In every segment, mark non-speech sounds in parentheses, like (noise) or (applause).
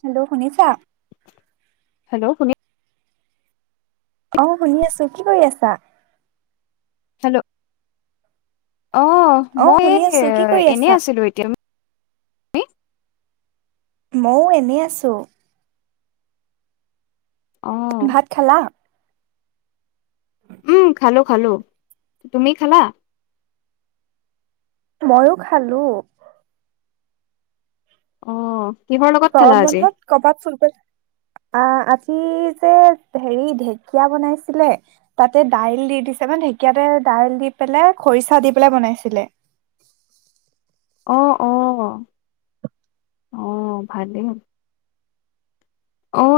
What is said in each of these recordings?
Hello শুনিছা? Hello শুনি অ', শুনি আছোঁ, কি কৰি আছা? হেল্ল'। অ', মই শুনি আছো, কি কৰি এনে আছা? আছিলোঁ এতিয়া। কি? ময়ো এনে আছোঁ। অ' ভাত খালা? উম, খালোঁ, খালোঁ, তুমি খালা? ময়ো খালোঁ। অ'। কিহৰ লগত খালা গৰম আজি বন্ধত কৰবাত ফুৰিব আ আজ কি যে হেৰি ঢেঁকীয়া বনাইছিলে, তাতে দাইল দি দিছে মানে ঢেঁকীয়াতে দাইল দি পেলাই খৰিচা দি পেলাই বনাইছিলে। অ', অ', অ', ভাল দেখোন।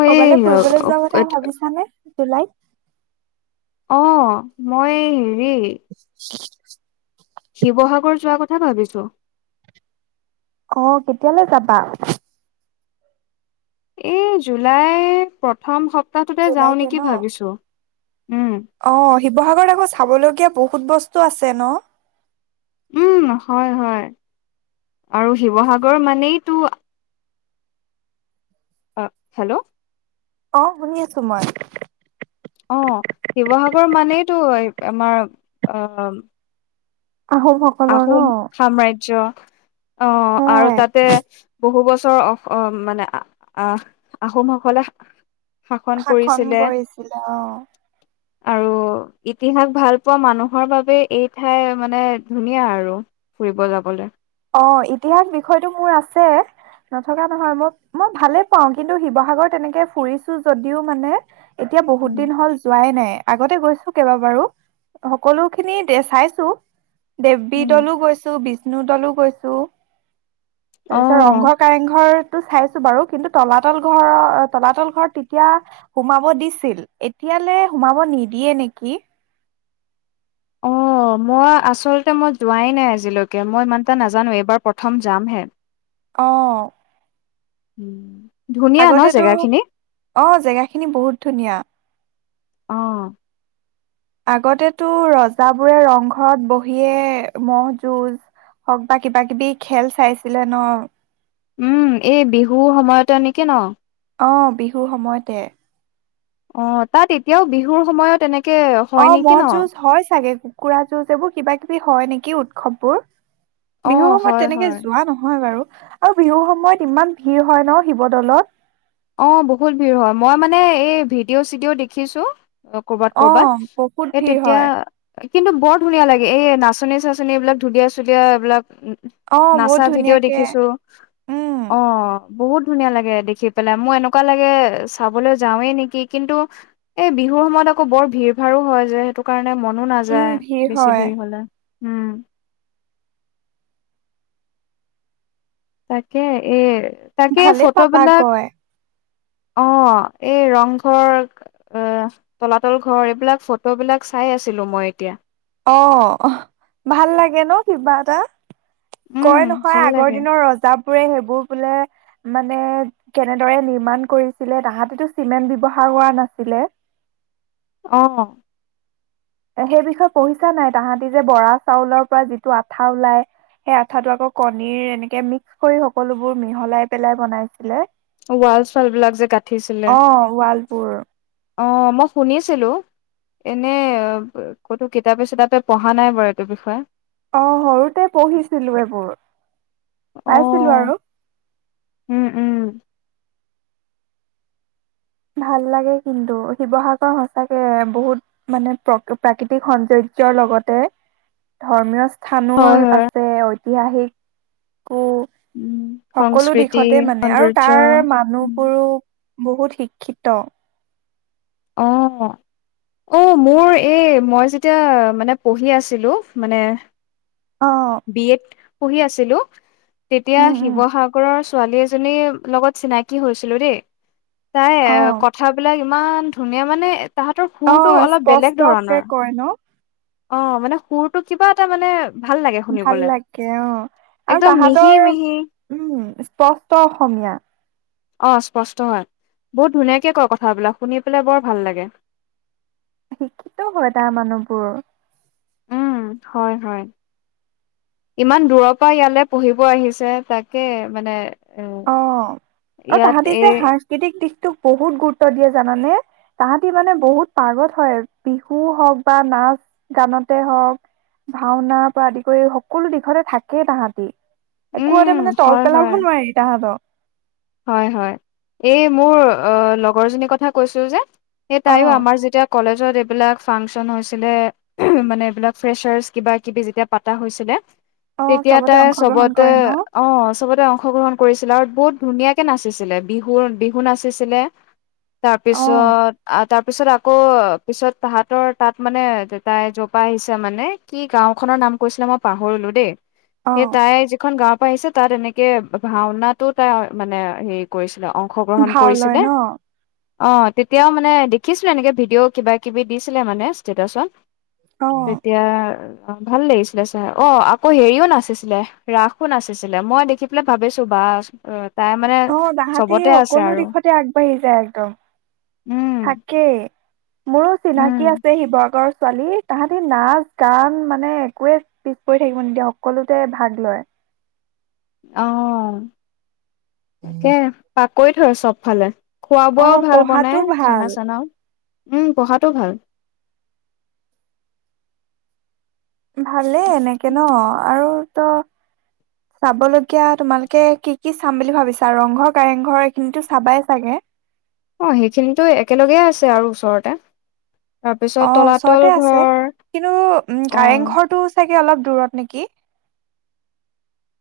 ক'বালে ফুৰিবলৈ যোৱা কথা ভাবিছানে? জুলাইত। অ', মই হেৰি (inaudible) (inaudible) শিৱসাগৰ যোৱা কথা ভাবিছোঁ। অ', কেতিয়ালৈ যাবা? এই জুলাই প্ৰথম সপ প্তাহটোতেই যাওঁ জুলাইতে ন? নেকি ভাবিছো। উম অ', শিৱসাগৰত আকৌ চাবলগীয়া বহুত বহুত বস্তু আছে ন? উম, হয় হয়। আৰু শিৱসাগৰ মানেইতো অ', হেল্ল'? অ', শুনি আছো মই। অঁ, শিৱসাগৰ মানেইটো আমাৰ অ আহোমসকলৰ আহোম ন? সাম্ৰাজ্য। অঁ, আৰু হয়। তাতে বহু বছ ৰ অ অহ মানে আহ আহোমসকলে শাসন কৰিছিলে অঁ। আৰু ইতিহাস ভাল পোৱা মানুহৰ বাবে এই ঠাই মানে ধুনীয়া আৰু ফুৰিব যাবলৈ। অ', ইতিহাস বিষয়তটো মোৰ আছে নথকা নহয়, মই মই ভালে পাওঁ, কিন্তু শিৱসাগৰত তেনেকে ফুৰিছো যদিও মানে এতিয়া বহুত উম দিন হ'ল যোৱাই নাই। আগতে গৈছোঁ কেইবা বাৰো সকলো খিনি দে চাইছোঁ। দেৱবি উম দৌলো গৈছোঁ বি নো তলো কৈছোঁ। অ তাৰপিছত ৰংঘৰ কাৰেংঘৰ টো চাইছোঁ বাৰু কি তলাতল ঘৰ তলাতল ঘৰত তেতিয়া সোমাব দিছিল এতিয়ালে সোমাব নিদিয়ে নেকি। অ', মই আচলতে মই যোৱাই নাই আজিলৈকে মই ইমান এটা নাজানো এইবাৰ প্ৰথম যামহে। অ'। উম। আগতেটো অ', জেগাখিনি বহুত ধুনীয়া। অহ। আগতেটো ৰজাবোৰে ৰংঘৰত বহিয়ে মহ' যুঁজ হওঁক বা কিবা কিবি খেল চাইছিলে ন'। উম, এই বিহুৰ সময়তে নেকি ন? অ', বিহুৰ সময়তে। অ', তাত এতিয়াও বিহুৰ সময়ত তেনেক অ', ম'হ যুঁজ হয় চাগে। কুকুৰা যুঁজ এইবোৰ কিবা কিবি হয় নেকি উৎসৱবোৰ? অ বিহুৰ হয় সময়ত তেনেকে হয় যোৱা নহয় বাৰু। আৰু বিহুৰ সময়ত ইমান ভিৰ হয় ন' শিৱদৌলত। অ', বহুত ভিৰ হয় মই মানে এই ভিডিঅ' চিডিঅ' দেখিছোঁ। কৰবাত অ কৰবাত বহুত সে ভিৰ তেতিয়া হয় কিন্তু বৰ ধুনীয়া লাগে, এই নাচনী চাচনী এইবিলাক ধুনীয়া চুুলিয়া এইবিলাক অ বহুত নাচা ভিডিঅ' ধুনীয়াকে দেখিছোঁ উম অ'। বহুত ধুনীয়া লাগে দেখি। পেলাই মোৰ এনেকুৱা লাগে চাবলৈ যাওঁৱে নেকি কিন্তু এই বিহুৰ সময়ত আকৌ বৰ ভিৰ ভাৰো হয় যে সেইটো কাৰণে মানে মনো উম নাযায় ভিৰ বেছি হয় ভিৰ হ'লে। উম। তাকে এৰ তাকে ভালে পাবা ফটোবিলাক গৈ অ', এই ৰংঘৰ অ', তলাতল ঘৰ এইবিলাক ফটোবিলাক চাই আছিলো মই এতিয়া। অ', ভাল লাগে ন কিবা এটা। উম, কয় নহয় ভাল আগৰ লাগে। দিনৰ ৰজা বোৰে সেইবোৰ বোলে মানে কেনেদৰে নিৰ্মাণ মান কৰিছিলে তাহাঁতেটো চিমেন্ট ব্যৱহাৰ কৰা নাছিলে। অহ। সেই বিষয়ে পঢ়িছা নাই তাহাঁতি যে বৰা চাউলৰ পৰা যিটো আঠা ওলাই সেই আঠাটো আকৌ কণীৰ এনেকে মিক্স কৰি সকলোবোৰ মিহলাই পেলাই বনাইছিলে। ৱাল চোৱাল বিলাক যে গাঠিছিলে। অ' ৱালবোৰ অ', মই শুনিছিলোঁ এনে ক'তো কিতাপে চিতাপে পঢ়া নাই বাৰু এইটো বিষয়ে। অ', সৰুতে পঢ়িছিলোঁ এইবোৰ। পাইছিলোঁ অ', আৰু। উম, উম, ভাল লাগে কিন্তু শিৱসাগৰ সচাকে বহুত মানে প্ৰ প্ৰাকৃতিক সৌন্দৰ্যৰ লগতে ধৰ্মীয় স্থানো হয়, হয়। আছে। তি আহি। অ' উম, সকলো সংস্কৃতি দিশতে মানে আৰু সৌন্দৰ্য তাৰ উম, মানুহবোৰো। বহুত শিক্ষিত। অহ অ' মোৰ এই মই যেতিয়া মানে পঢ়ি আছিলোঁ মানে। অ বি এড। পঢ়ি আছিলো তেতিয়া উম উম শিৱসাগৰৰ ছোৱালী এজনীৰ লগত চিনাকী হৈছিলো দেই। তাই অ কথাবিলাক। ইমান ধুনীয়া মানে। তাহাঁতৰ সুৰটো অ' অলপ বেলেগ স্পষ্টকে ধৰণৰ। কয় ন। অ মানে সুৰটো কিবা এটা মানে। ভাল লাগে ভাল শুনিবলে। লাগে অহ আৰু একদম মিহি তাহতৰ মিহি উম স্পষ্ট অসমীয়া। অহ স্পষ্ট হয় বহুত ধুনীয়াকে কয় কথাবিলাক শুনি পেলাই বৰ ভাল লাগে। শিক্ষিতও হয় তাৰ মানুহবোৰ। উম হয় হয় ইমান দূৰৰ পৰা ইয়ালৈ পঢ়িব আহিছে তাকে মানে। এ অহ আৰু ইয়াত তাহাঁতি যে এই সাংস্কৃতিক দিশ। তোক বহুত গুৰুত্ব দিয়ে জানানে তাহাঁতি মানে বহুত পাগত হয় বিহু হওক বা নাচ গানতে হওক ভাওনাৰ পৰা আদি কৰি সকলো দিশতে থাকেই তাহাঁতি। উম, একোতে মানে তল হয় পেলাব হয়। নোৱাৰি। হ। হয় হয় এই মোৰ লগৰজনীৰ কথা কৈছো যে। সেই অ তাইো আমাৰ যেতিয়া কলেজ। ত এইবিলাক ফাংচন হৈছিলে মানে এইবিলাক ফ্ৰেচাৰছ কিবা কিবি যেতিয়া পাতা হৈছিলে। অ তেতিয়া চবতে তাই অংশগ্ৰহণ চবতে কৰে ন অহ চবতে অংশগ্ৰহণ। কৰিছিলে আৰু বহুত। ধুনীয়াকে নাচিছিলে বিহু বিহু নাচিছিলে। অ তাৰপিছত আ তাৰ। তাৰপিছত আকৌ পিছত তাহাঁতৰ তাত মানে দেতাই জ'পা আহিছে মানে কি গাঁও খনৰ নাম কৈছিলে মই পাহৰিলো দেই। অ সেই তাই যিখন গা। পাইছে তাত এনেকে ভাওনাটোত। তাৰ মানে হেৰি কৰিছে। অংশগ্ৰহণ ভাও লয় কৰিছিলে। ন অ তেতিয়াও মানে দেখিছিলো এনেকে ভিডিঅ' কিবা কিবি দিছিলে মানে ষ্টেটাচত অ তেতিয়া অ ভাল লাগিছিলে ছাৰ অ আকৌ হেৰিও নাচিছিলে ৰাসো নাচিছিলে মই দেখি পেলাই ভাবিছো বা অ অ তাহতি সকলো দিশতে আগবাঢ়ি যায় একদম উম তাকেই মোৰো উম চিনাকি আছে শিৱসাগৰ ছোৱালী তাহাঁতি নাচ গান মানে একোৱে পিছ পৰি থাকিব নিদিয়ে সকলোতে ভাগ লয় অহ অ পঢ়াটো ভাল (unintelligible) (inaudible) (inaudible) (inaudible) ভালেই এনেকে ন আৰু ত' চাবলগীয়া তোমালোকে কি কি চাম বুলি ভাবিছা ৰংঘৰ কাৰেংঘৰ এইখিনিতো চাবাই চাগে অ সেইখিনিতো একেলগেই আছে আৰু ওচৰতে তাৰপিছত অ তলাতল ওচৰতে আছে ঘৰ কিন্তু উম অ', কাৰেংঘৰটো চাগ। অলপ দূৰত নেকি। (inaudible)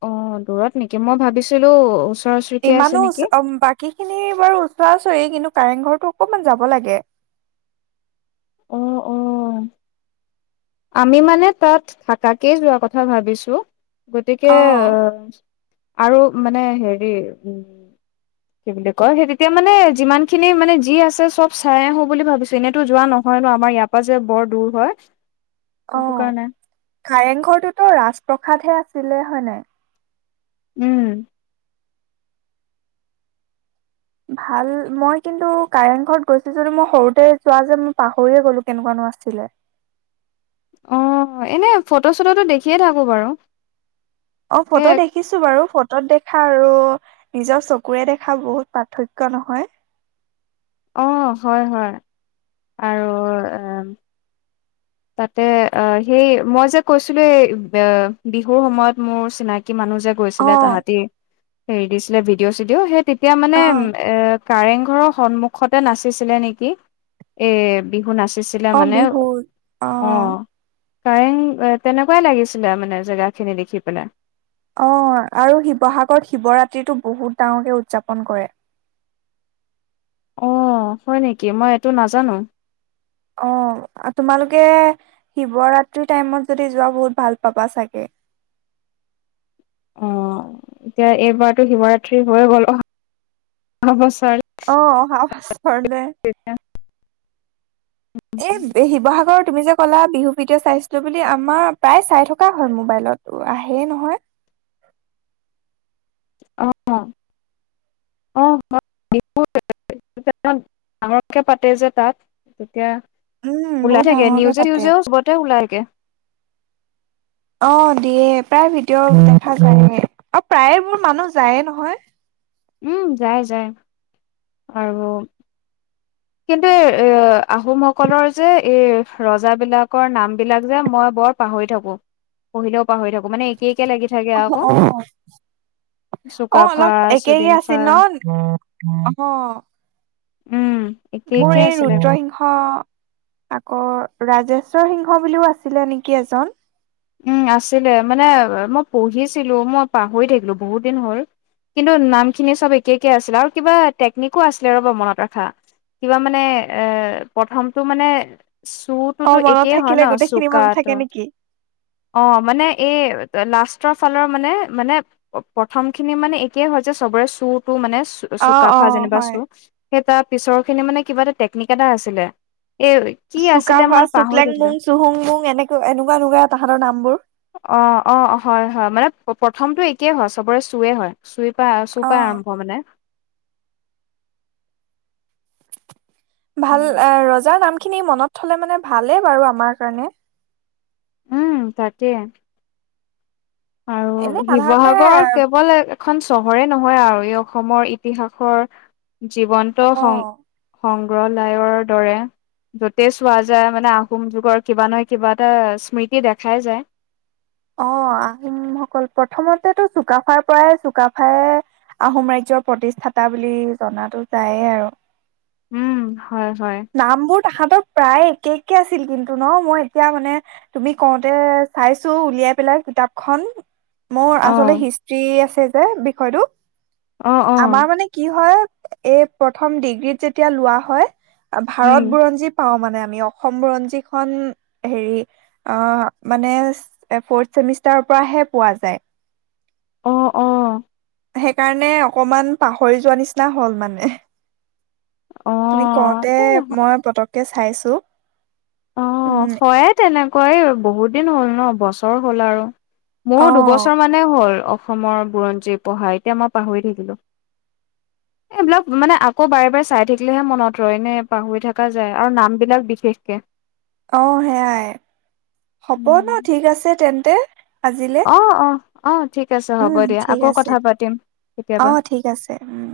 অ', দূৰত নেকি? মই ভাবিছিলোঁ, উচ্ ইমানোচ, উম, বাকীখিনি বাৰু ওচৰা-ওচৰি। কিন্তু কাৰেংঘৰ অকমান যাব লাগে। অহ অহ। আমি মানে তাত থাকাকেই যোৱাৰ কথা ভাবিছোঁ। গতিকে, অ আৰু মানে হেৰি উম কি বুলি কয় সেই তেতিয়া মানে যিমান খিনি মানে যি আছে চব চাই আহোঁ বুলি ভাবিছোঁ এনেইতো যোৱা নহয় নহ আমাৰ ইয়াৰ পৰা যে বোৰ দূৰ হয়। অ সেইটো কাৰণে কাৰেংঘৰটোতো ৰাজপ্ৰসাদহে আছে কৰিছিলে হয় নাই উম ভাল মই কিন্তু কাৰেং ঘৰত গৈছিলো যদি মই সৰুতে যোৱা যে মই পাহৰিয়ে গ'লো কেনেকুৱানো আছিলে অ এনে ফটো চটোটো দেখিয়ে থাকো বাৰু অ সেই ফটো দেখিছো বাৰু ফ ফটো দেখা আৰু নিজৰ চকুৰে দেখা বহুত পাৰ্থক্য নহয় অ হয় হয় আৰু এ তাতে অ সেই মই যে কৈছিলো এই বিহুৰ সময়ত মোৰ চিনাকি কি মানুহ যে অ গৈছিলে তাহাঁতি হে দিছিলে ভিডিঅ চিডিঅ' সেই তেতিয়া মানে অ এ কাৰেং ঘৰৰ সন্মুখতে নাচিছিলে নেকি এ বিহু নাচি পাছিলে অ মানে বিহু অ'। কাৰেং তেনেকুৱাই লাগিছিলে মানে জেগাখিনি দেখি পেলাই। অ', আৰু শিৱসাগৰত শিৱৰাত্ৰিটো বহুত ডাঙকে উদযাপন কৰে। অ', হয় নেকি মই এইটো নাজানো! অ', তোমালোকে শিৱৰাত্ৰি টাইমত যদি যোৱা বহুত ভাল পাবা চাগে। অ', এতিয়া এইবাৰতো শিৱৰাত্ৰি হৈ গল বছ অ', সা পৰলে এই শিৱসাগৰৰ তুমি যে ক'লা বিহু ভিডিঅ' চাইছিলো বুলি আমাৰ প্ৰায় চাই থকা হয় মোবাইলত আহে নহয়। অ', অ', বিহু (inaudible) ডাঙৰকে পাতে যে তাত তেতিয়া উম, ওলাই বহুত থাকে ডাঙৰকে নিউজে পাতে। নিউজেও চবতে ওলাইে (unintelligible) অ' দিয়ে প্ৰায় ভিডিঅ' দেখা যায় আৰু প্ৰায়বোৰ মানুহ যায়ে নহয়। উম যাই যাই আৰু কিন্তু এই এ আহোম সকলৰ যে এই ৰজাবিলাকৰ নামল বিলাক যে মই বৰ পাহৰি থাকো পঢ়িলেও পাহৰি থাকো। মানে একে একে লাগি থাকে আকৌ অ', অ', চুকাফা অলপ একে চুদিনফা আছিল ন আহ। উম। একে মোৰ একে এই আছিলে ৰুদ্ৰসিংস আকৌ ৰাজেশ্বৰ সিংহ বুলিও আছিলে নেকি এজন? উম আছিলে মানে মই পঢ়িছিলো মই পাহৰি থাকিলো বহুত দিন হ'ল কিন্তু নামখিনি চব একে একে আছিলে আৰু কিবা টেকনিকো আছিলে ৰ'বা মনত ৰখা কিবা মানে এ প্ৰথমটো মানে অ চুটোতো মনত একেই হয় থাকিলে ন গোটেইখিনি মনত চুোকাতো। থাকে নেকি অ', মানে এই লাষ্টৰ ফালৰ মানে মানে প্ৰথম খিনি মানে একেই হয় যে চবৰে চুৰ টো মানে চ অ অ চুকাফা যেনিবা হয় চু সেই তাৰ পিছৰ খিনি মানে কিবা এটা টেকনিক এটা আছিলে। এ কি চুকা আছিলে ভ মই পাহৰি চুকলেং থাকিলো। মং চুহুং মং এনেকুৱা এনেকুৱাকুৱা অ' অ' হয় হয় মানে প্ৰথমটো এতিয়ে হয় চবৰে চুৱে হয় চুইে চোপা অ চোপা আৰম্ভ মানে ভাল এ ৰজাৰ নাম খিনি মনত থলে মানে ভালেই বাৰু আমাৰ কাৰণে উম তাকেই আৰু এনে সাধাৰণতে শিৱসাগৰ কেৱল এখন চহৰে নহয় আৰু এই অসমৰ ইতিহাসৰ জীৱন্ত অ সং সং উগ্ৰলায়ৰ দৰে য'তেই চোৱা যায় মানে আহোম যুগৰ কিবা নহয় কিবা এটা স্মৃতি দেখাই যায়। অ' আহোমসকল প্ৰথমতেতো চুকাফাৰ পৰাই চুকাফাই আহোম ৰাজ্যৰ প্ৰতিষ্ঠাতা বুলি জনাাতো যায়েই আৰু। উম। হয়, হয় নাম বোৰ তাহাঁতৰ প্ৰায় একে একে আছিল কিন্তু ন' মই এতিয়া মানে তুমি কওঁতে চাইছো উলিয়াই পেলাই কিতাপখন। মোৰ আচলতে অ', হিষ্ট্ৰি আছে যে অ', বিষয়টোত। অ', আমাৰ মানে কি হয় এই প্ৰথম ডিগ্ৰীত যেতিয়া লোৱা হয় উম, ভাৰত বুৰঞ্জী পাওঁ মানে আমি অসম বুৰঞ্জীখন হেৰি অহ মানে ফৰ্থ চেমিষ্টাৰৰ পৰাহে পোৱা যায়। অ', অ'। সেইকাৰণে অকমান পাহৰি যোৱা নিচিনা হল মানে। তুমি অ', কওঁতে এ মই পতককে চাইছোঁ। অ', হয়ে তেনে কয়ো বহুত দিন হ'ল ন, বছৰ হ'ল আৰু। মোৰো অ দুবছৰ মানে হ'ল অসমৰ বুৰঞ্জী পঢ়া, এতিয়া মই পাহৰি থাকিলো। এইবিলাক মানে, আকৌ বাৰে বাৰে চাই থাকিলেহে মনত ৰয়, এনে পাহৰি থাকা যায় আৰু নাম বিলাক বিশেষকে। অ', সেয়াই। হ'ব ন', ঠিক আছে তেন্ত তে অহ, অহ। অ', ঠিক আছে হ'ব উম দিয়া, ঠিক আকৌ আছে কথা পাতিম, অ কেতিয়াবা। ঠিক আছে উম